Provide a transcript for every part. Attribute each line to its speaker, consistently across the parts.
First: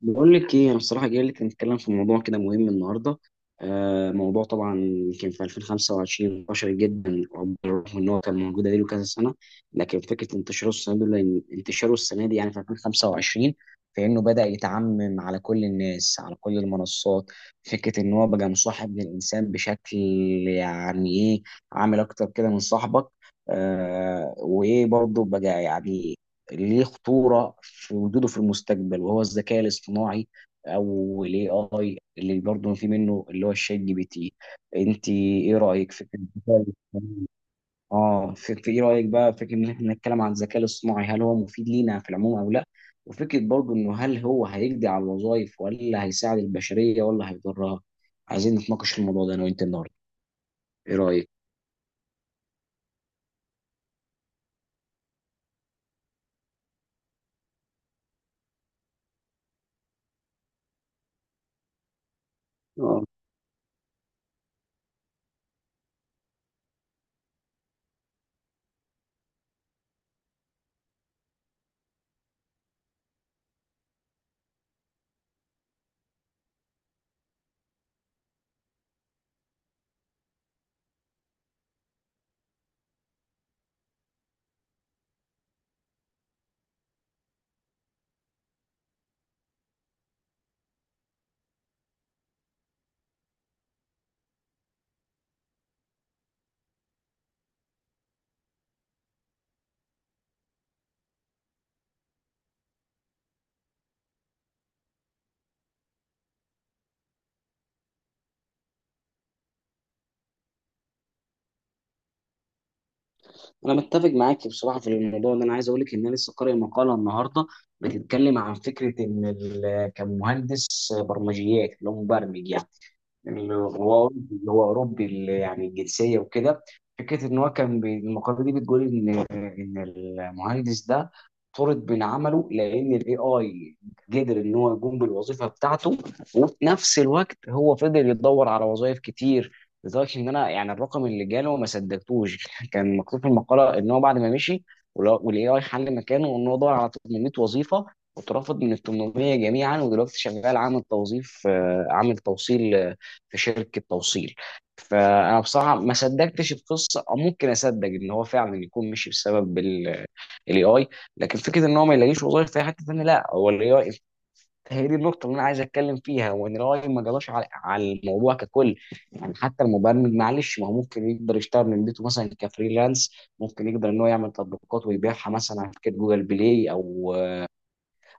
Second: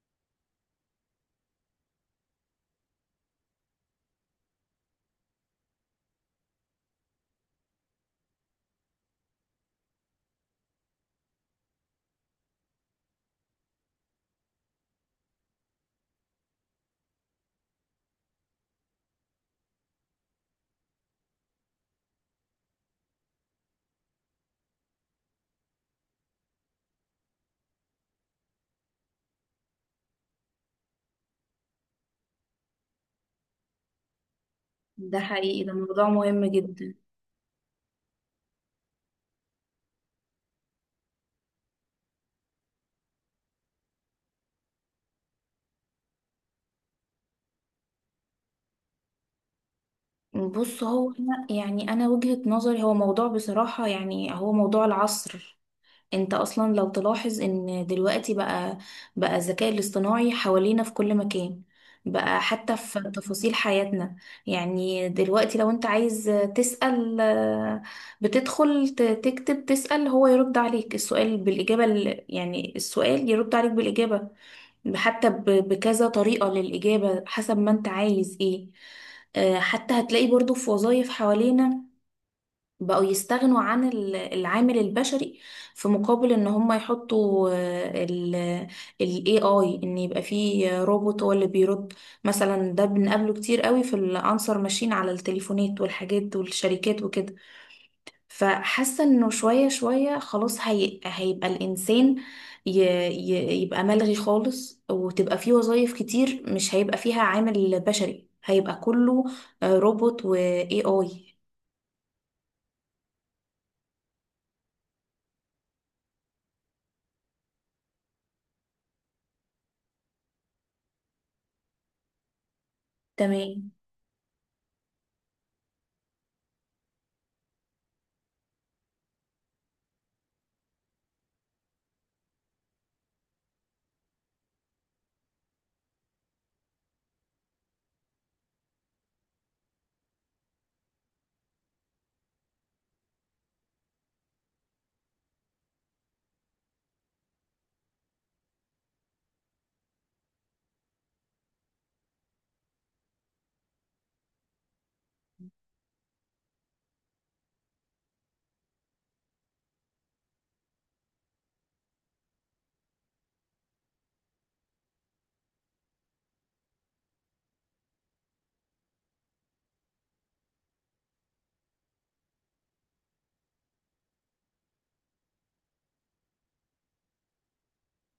Speaker 1: بقول لك ايه انا الصراحه جاي لك نتكلم في موضوع كده مهم النهارده. آه، موضوع طبعا كان في 2025 انتشر جدا، رغم ان هو كان موجود بقاله كذا سنه. لكن فكره انتشاره السنه دي انتشاره السنه دي يعني في 2025، فانه بدا يتعمم على كل الناس على كل المنصات. فكره ان هو بقى مصاحب للانسان بشكل، يعني ايه، عامل اكتر كده من صاحبك. آه، وايه برضه بقى يعني ليه خطورة في وجوده في المستقبل؟ وهو الذكاء الاصطناعي او الاي اي اللي برضه في منه اللي هو الشات جي بي تي. انت
Speaker 2: ده
Speaker 1: ايه
Speaker 2: حقيقي، ده
Speaker 1: رأيك في
Speaker 2: موضوع مهم
Speaker 1: الذكاء
Speaker 2: جدا.
Speaker 1: الاصطناعي؟ اه، في ايه رأيك بقى فكرة ان احنا نتكلم عن الذكاء الاصطناعي؟ هل هو مفيد لينا في العموم او لا؟ وفكرة برضه انه هل هو هيقضي على الوظائف ولا هيساعد البشرية ولا هيضرها؟ عايزين نتناقش في الموضوع ده انا وانت النهارده.
Speaker 2: بص
Speaker 1: ايه
Speaker 2: هو
Speaker 1: رأيك؟
Speaker 2: أنا- يعني انا وجهة نظري، هو موضوع بصراحة، هو موضوع العصر. انت اصلا لو تلاحظ ان دلوقتي بقى الذكاء الاصطناعي حوالينا في كل مكان، بقى حتى في تفاصيل حياتنا. يعني دلوقتي لو انت عايز تسأل بتدخل تكتب تسأل، هو يرد عليك السؤال بالإجابة، يعني السؤال يرد عليك بالإجابة، حتى بكذا طريقة للإجابة حسب ما انت عايز ايه. حتى هتلاقي برضو في وظائف حوالينا بقوا يستغنوا عن العامل البشري، في مقابل ان هم يحطوا ال AI، ان يبقى فيه روبوت هو اللي بيرد. مثلا ده بنقابله كتير قوي في الانسر ماشين على التليفونات والحاجات والشركات وكده. فحاسه انه شويه شويه خلاص هيبقى الانسان ي ي يبقى ملغي خالص، وتبقى فيه وظايف كتير مش هيبقى فيها عامل بشري، هيبقى كله روبوت و AI.
Speaker 1: انا متفق معاك بصراحه في الموضوع ده. انا عايز اقول لك ان انا لسه قارئ مقاله النهارده بتتكلم عن فكره ان كمهندس برمجيات اللي هو مبرمج، يعني
Speaker 2: تمام.
Speaker 1: الغوار اللي هو اوروبي اللي يعني الجنسيه وكده. فكره ان هو كان المقاله دي بتقول ان المهندس ده طرد من عمله لان الاي اي قدر ان هو يقوم بالوظيفه بتاعته. وفي نفس الوقت هو فضل يدور على وظائف كتير، لدرجه ان انا يعني الرقم اللي جاله ما صدقتوش. كان مكتوب في المقاله ان هو بعد ما مشي والاي اي حل مكانه، ان هو دور على 800 وظيفه، واترفض من ال 800 جميعا، ودلوقتي شغال عامل توظيف، عامل توصيل في شركه توصيل. فانا بصراحه ما صدقتش القصه، او ممكن اصدق ان هو فعلا يكون مشي بسبب الاي اي، لكن فكره ان هو ما يلاقيش وظايف في أي حته ثانيه لا هو الاي اي. هي دي النقطه اللي انا عايز اتكلم فيها، وان الاي ما جراش على الموضوع ككل. يعني حتى المبرمج، معلش، ما هو ممكن يقدر يشتغل من بيته مثلا كفريلانس، ممكن يقدر ان هو يعمل تطبيقات ويبيعها مثلا على شركه جوجل بلاي او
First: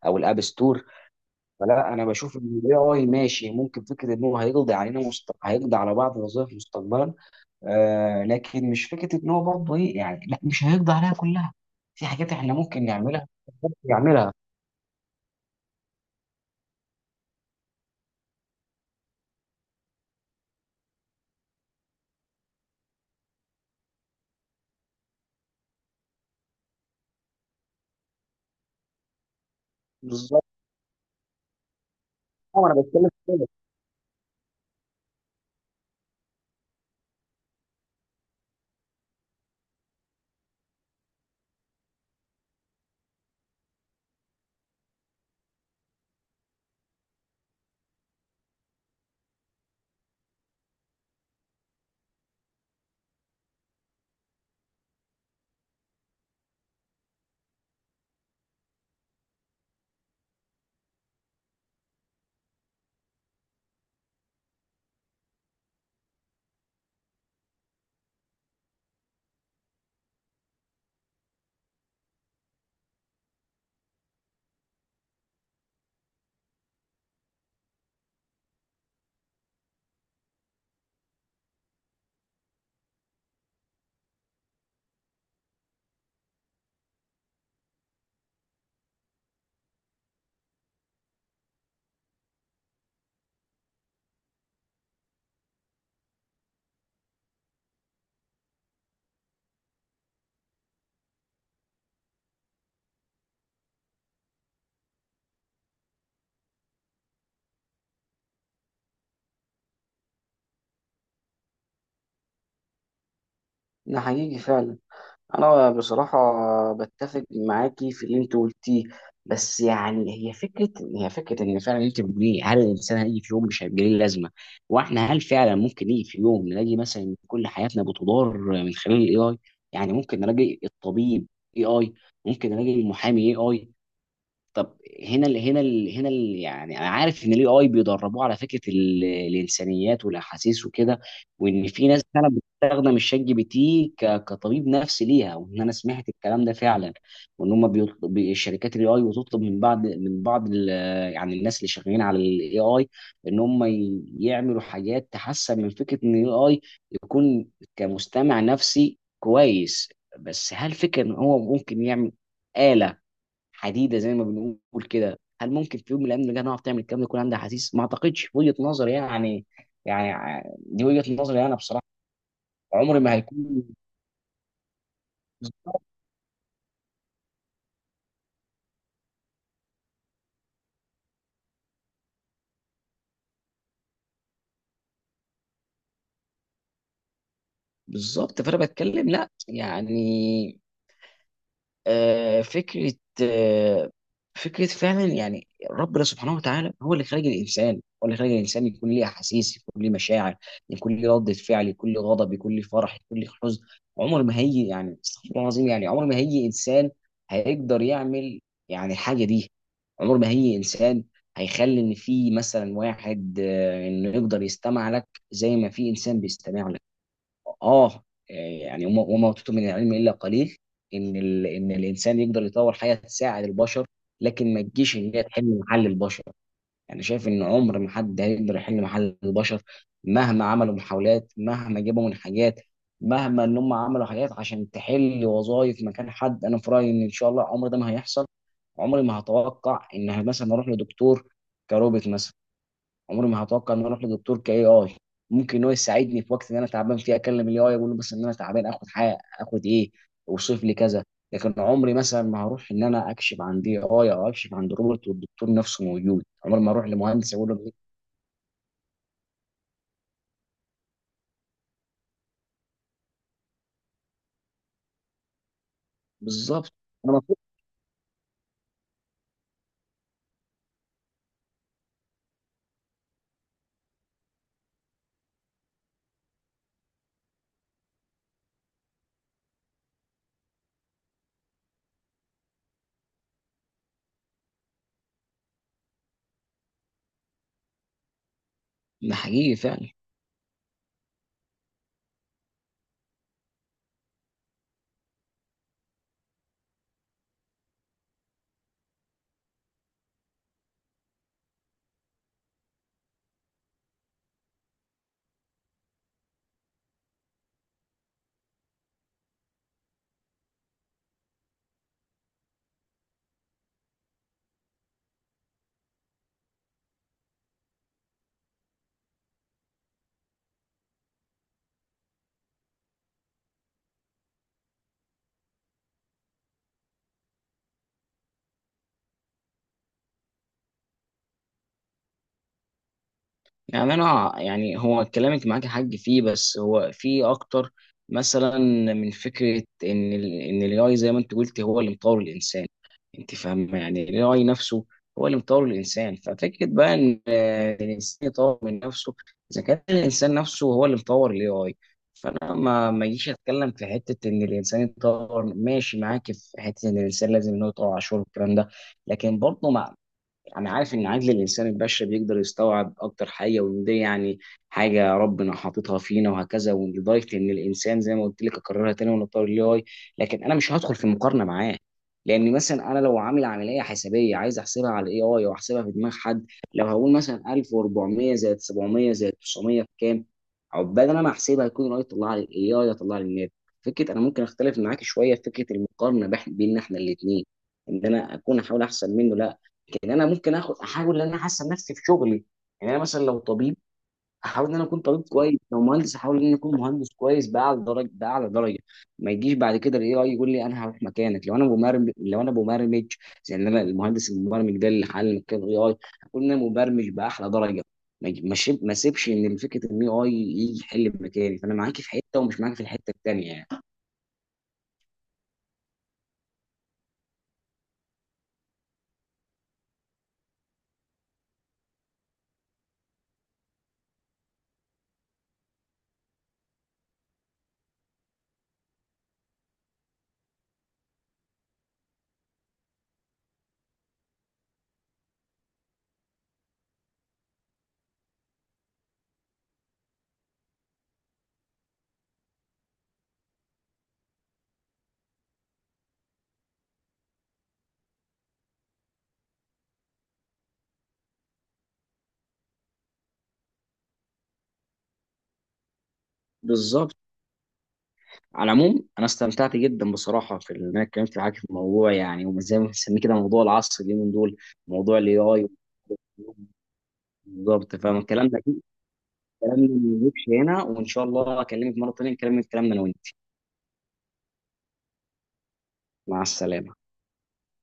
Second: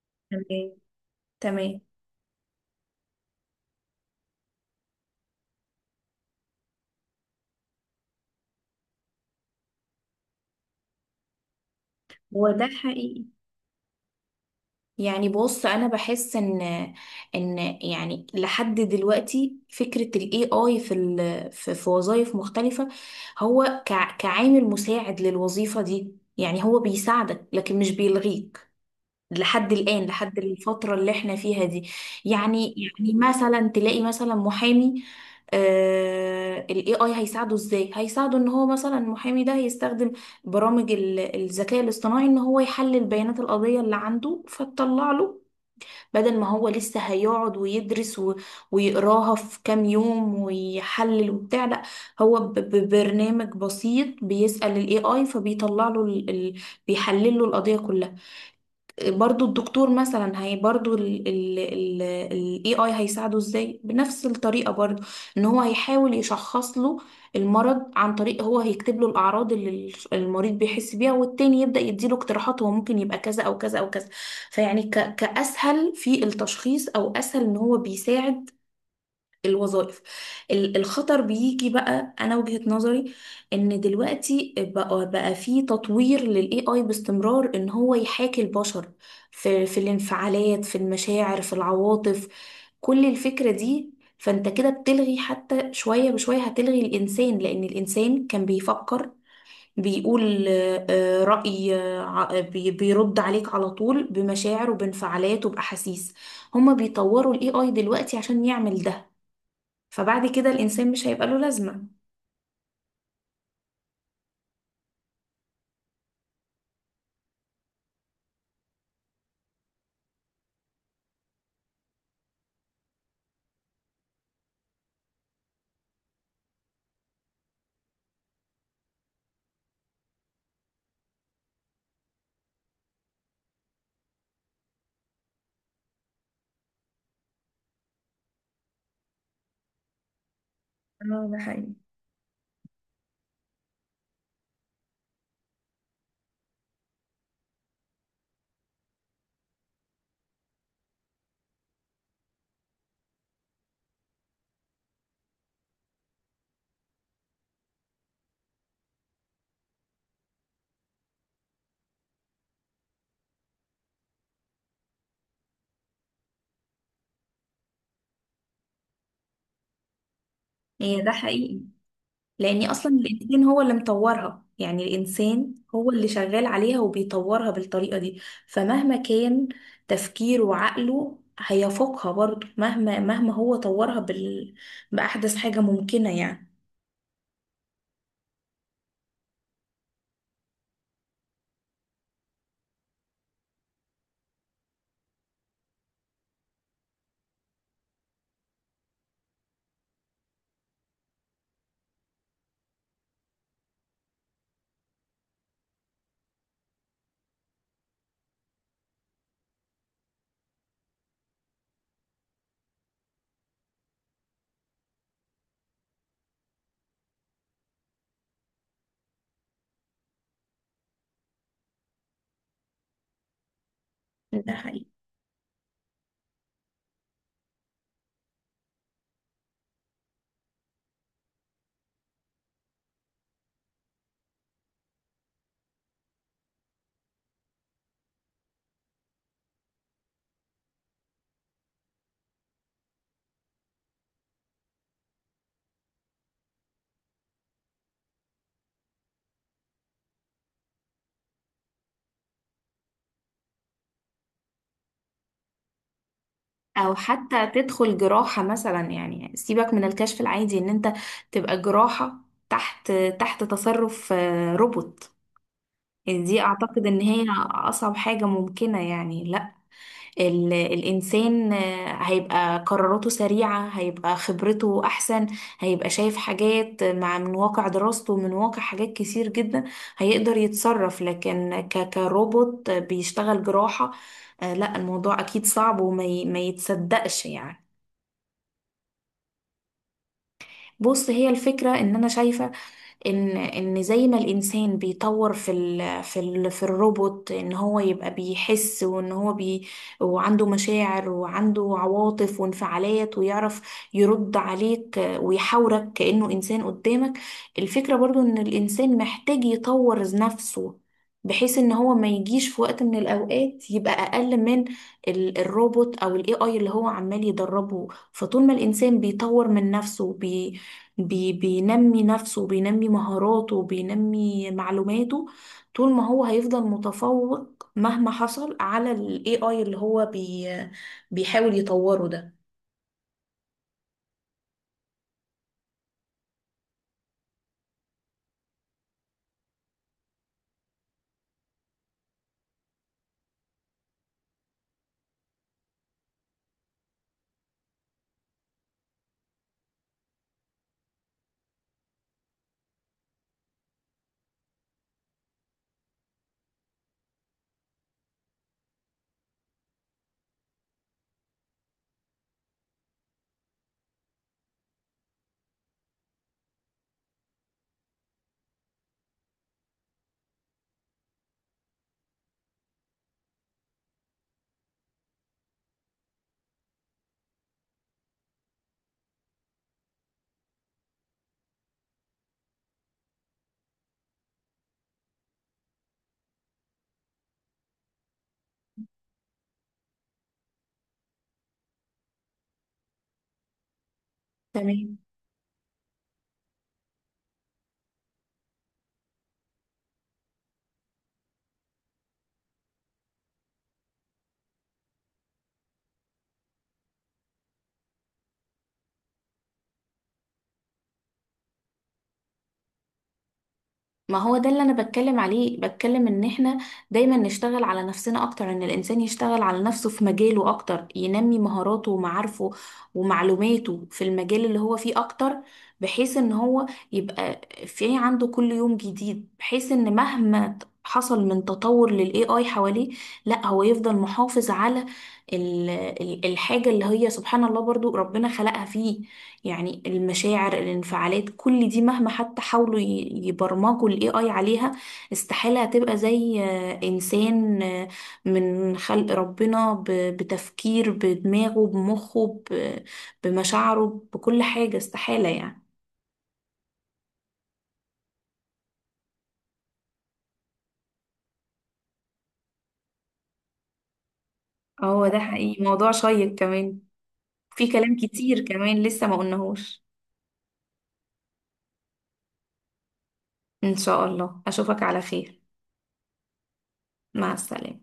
Speaker 1: الاب
Speaker 2: تمام.
Speaker 1: ستور.
Speaker 2: تمام.
Speaker 1: فلا، انا بشوف ان الاي اي ماشي. ممكن فكره ان هو هيقضي علينا هيقضي على بعض الوظائف مستقبلا. آه، لكن مش فكره ان هو برضه ايه يعني، لا، مش هيقضي عليها كلها. في حاجات
Speaker 2: هو
Speaker 1: احنا
Speaker 2: ده
Speaker 1: ممكن
Speaker 2: حقيقي.
Speaker 1: نعملها، ممكن نعملها.
Speaker 2: بص، انا بحس ان يعني لحد دلوقتي فكره الاي اي في وظائف مختلفه، هو كعامل مساعد للوظيفه دي، يعني هو بيساعدك لكن مش بيلغيك لحد الآن، لحد
Speaker 1: بالظبط.
Speaker 2: الفترة اللي احنا فيها دي. يعني
Speaker 1: انا بتكلم
Speaker 2: يعني
Speaker 1: في كده.
Speaker 2: مثلا تلاقي مثلا محامي، ال AI هيساعده ازاي؟ هيساعده ان هو مثلا المحامي ده هيستخدم برامج الذكاء الاصطناعي، ان هو يحلل بيانات القضية اللي عنده فتطلع له. بدل ما هو لسه هيقعد ويدرس ويقراها في كام يوم ويحلل وبتاع، لا، هو ببرنامج بسيط بيسأل ال AI فبيطلع له بيحلل له القضية كلها. برضو الدكتور مثلا، هي برضو ال ال ال ال AI هيساعده ازاي بنفس الطريقة برضو، ان هو هيحاول يشخص له المرض عن طريق هو هيكتب له الأعراض اللي المريض بيحس بيها، والتاني يبدأ يديله اقتراحات هو ممكن يبقى كذا أو كذا أو كذا. فيعني كأسهل في التشخيص، أو أسهل ان هو بيساعد الوظائف. الخطر بيجي بقى، انا وجهة نظري ان دلوقتي بقى في تطوير للاي اي باستمرار، ان هو يحاكي البشر في الانفعالات، في المشاعر، في العواطف، كل الفكرة دي. فانت كده بتلغي حتى، شوية بشوية هتلغي الانسان، لان الانسان كان بيفكر، بيقول آه، آه، رأي آه، ع- بي- بيرد عليك على طول بمشاعر وبانفعالات وبأحاسيس. هما بيطوروا الاي اي دلوقتي عشان يعمل ده، فبعد كده الإنسان مش هيبقى له لازمة.
Speaker 1: ده حقيقي فعلا. انا بصراحه بتفق معاكي في اللي انت قلتيه، بس يعني هي فكره، هي فكره ان فعلا انت بتقوليه هل الانسان هيجي في يوم مش هيبقى ليه لازمه؟ واحنا هل فعلا ممكن يجي في يوم نلاقي مثلا إن كل حياتنا بتدار من خلال الاي اي؟ يعني ممكن نلاقي الطبيب اي اي، ممكن نلاقي المحامي اي اي. طب، هنا ال هنا ال هنا ال يعني انا عارف ان الاي اي بيدربوه على فكره الانسانيات والاحاسيس وكده.
Speaker 2: اه، ده
Speaker 1: وان
Speaker 2: حقيقي.
Speaker 1: في ناس فعلا بتستخدم الشات جي بي تي كطبيب نفسي ليها، وان انا سمعت الكلام ده فعلا. وان هم بيطلب الشركات الاي اي بتطلب من بعض يعني الناس اللي شغالين على الاي اي ان هم يعملوا حاجات تحسن من فكره ان الاي اي يكون كمستمع نفسي كويس. بس هل فكره ان هو ممكن يعمل آلة حديده زي ما بنقول كده، هل ممكن في يوم من الايام نلقاها نعرف تعمل الكلام ده يكون عندها احاسيس؟ ما اعتقدش في وجهه نظري يعني. يعني دي
Speaker 2: ده
Speaker 1: وجهه نظري انا
Speaker 2: حقيقي،
Speaker 1: بصراحه.
Speaker 2: لأن أصلا
Speaker 1: عمري ما
Speaker 2: الإنسان هو
Speaker 1: هيكون.
Speaker 2: اللي مطورها، يعني الإنسان
Speaker 1: بالظبط.
Speaker 2: هو اللي شغال عليها وبيطورها بالطريقة دي. فمهما كان تفكيره وعقله هيفوقها برضه، مهما هو طورها بأحدث حاجة ممكنة يعني.
Speaker 1: بالظبط، فانا بتكلم لا يعني، آه، فكرة آه، فكرة فعلا يعني ربنا سبحانه وتعالى هو اللي خلق الإنسان. هو اللي خلق الإنسان يكون ليه أحاسيس، يكون ليه مشاعر، يكون ليه ردة فعل، يكون ليه غضب، يكون ليه فرح، يكون ليه حزن. عمر ما هيجي، يعني استغفر الله العظيم، يعني عمر ما هيجي إنسان هيقدر يعمل يعني الحاجة دي. عمر ما هيجي إنسان هيخلي إن في مثلا واحد، إنه يقدر يستمع لك زي ما في إنسان بيستمع لك. اه يعني وما اوتيتم من العلم الا قليل. ان ان الانسان يقدر يطور حاجه تساعد البشر،
Speaker 2: ده
Speaker 1: لكن ما
Speaker 2: حقيقي.
Speaker 1: تجيش ان هي تحل محل البشر. يعني شايف ان عمر ما حد هيقدر يحل محل البشر. مهما عملوا محاولات، مهما جابوا من حاجات، مهما ان هم عملوا حاجات عشان تحل وظائف مكان حد، انا في رايي ان ان شاء الله عمر ده ما هيحصل. عمري ما هتوقع ان مثلا اروح لدكتور كروبوت مثلا. عمري ما هتوقع ان انا اروح لدكتور كاي اي. ممكن هو يساعدني في وقت ان انا تعبان فيه اكلم الاي اي اقول له بس ان انا تعبان، اخد حاجه، اخد ايه، اوصف لي كذا. لكن عمري مثلا ما هروح ان انا اكشف عن دي اي او اكشف عن روبوت والدكتور نفسه موجود. عمري ما اروح
Speaker 2: او
Speaker 1: لمهندس
Speaker 2: حتى
Speaker 1: اقول له إيه؟
Speaker 2: تدخل جراحة مثلا، يعني سيبك من الكشف العادي، ان انت تبقى جراحة تحت تصرف روبوت، يعني دي
Speaker 1: بالظبط.
Speaker 2: اعتقد ان
Speaker 1: انا
Speaker 2: هي
Speaker 1: مفروض.
Speaker 2: اصعب حاجة ممكنة يعني، لا. الانسان هيبقى قراراته سريعة، هيبقى خبرته احسن، هيبقى شايف حاجات مع من واقع دراسته، من واقع حاجات كتير جدا، هيقدر يتصرف. لكن كروبوت بيشتغل جراحة، لا، الموضوع اكيد صعب وما ما يتصدقش يعني.
Speaker 1: ده حقيقي فعلا.
Speaker 2: بص، هي الفكرة ان انا شايفة ان زي ما الانسان بيطور في ال في ال في الروبوت، ان هو يبقى بيحس، وان هو وعنده مشاعر وعنده عواطف وانفعالات، ويعرف يرد عليك ويحاورك كأنه انسان قدامك. الفكرة برضو ان الانسان محتاج يطور نفسه، بحيث ان هو ما يجيش في وقت من الاوقات يبقى اقل من الروبوت او الاي اي اللي هو عمال يدربه. فطول ما الانسان بيطور من نفسه، بينمي نفسه وبينمي مهاراته وبينمي معلوماته، طول ما هو هيفضل متفوق مهما حصل على ال AI اللي هو بي بيحاول يطوره ده.
Speaker 1: يعني انا، يعني هو كلامك معاك حق فيه، بس هو فيه اكتر مثلا من فكره ان الاي اي زي ما انت قلت هو اللي مطور الانسان. انت فاهم يعني الاي اي نفسه هو اللي مطور الانسان، ففكره بقى ان، الانسان يطور من نفسه. اذا كان الانسان نفسه هو اللي مطور الاي اي، فانا ما اجيش اتكلم في حته ان الانسان يطور. ماشي معاك في حته ان الانسان لازم ان هو يطور عشوائي والكلام ده. لكن برضه انا عارف ان عقل الانسان البشري بيقدر يستوعب اكتر حاجه، وان دي يعني حاجه ربنا حاططها فينا وهكذا، ولدرجه ان الانسان زي ما قلت لك اكررها تاني ونطور الاي اي. لكن انا مش هدخل في مقارنه معاه. لان مثلا انا لو عامل عمليه حسابيه عايز احسبها على الاي اي او احسبها في دماغ حد، لو هقول مثلا 1400 زائد 700 زائد 900 بكام؟ عقبال انا ما احسبها يكون طلع لي، الاي اي يطلع لي الناتج. فكره انا ممكن اختلف معاك شويه في فكره المقارنه بين احنا الاثنين. ان انا اكون احاول احسن منه. لا، ان انا ممكن اخد احاول ان انا احسن نفسي في شغلي. يعني انا مثلا لو طبيب احاول ان انا
Speaker 2: تمام.
Speaker 1: اكون طبيب كويس، لو مهندس احاول ان انا اكون مهندس كويس، باعلى درجه، باعلى درجه. ما يجيش بعد كده الاي اي يقول لي انا هروح مكانك. لو انا مبرمج، يعني انا المهندس المبرمج ده اللي حل مكان الاي اي، اكون انا مبرمج باحلى درجه. ما يجي- ما شيب- ما سيبش ان فكره ان الاي اي يجي يحل مكاني. فانا معاكي في حته، ومش معاكي في الحته التانيه يعني.
Speaker 2: ما هو ده اللي انا بتكلم عليه، بتكلم ان احنا دايما نشتغل على نفسنا اكتر، ان الانسان يشتغل على نفسه في مجاله اكتر، ينمي مهاراته ومعارفه ومعلوماته في المجال اللي هو فيه اكتر، بحيث ان هو يبقى في عنده كل يوم جديد، بحيث ان مهما حصل من تطور للاي اي حواليه، لا هو يفضل محافظ على ال- الحاجة اللي هي سبحان الله برضو ربنا خلقها فيه. يعني المشاعر، الانفعالات، كل دي مهما حتى حاولوا يبرمجوا الاي اي عليها، استحالة هتبقى زي انسان من خلق ربنا، بتفكير بدماغه بمخه، بمشاعره، بكل حاجة، استحالة يعني.
Speaker 1: بالظبط. على العموم انا استمتعت جدا بصراحه في ان انا اتكلمت معاك في الموضوع يعني، وزي ما بنسميه كده موضوع العصر اليومين دول،
Speaker 2: هو
Speaker 1: موضوع
Speaker 2: ده
Speaker 1: الاي
Speaker 2: حقيقي،
Speaker 1: اي.
Speaker 2: موضوع شيق كمان. في كلام
Speaker 1: بالظبط،
Speaker 2: كتير
Speaker 1: فالكلام ده
Speaker 2: كمان لسه ما قلناهوش.
Speaker 1: كلامنا ما يجيبش هنا، وان شاء الله اكلمك مره تانيه نكمل كلامنا انا وانت.
Speaker 2: ان شاء الله اشوفك على خير.
Speaker 1: مع السلامه.
Speaker 2: مع السلامة.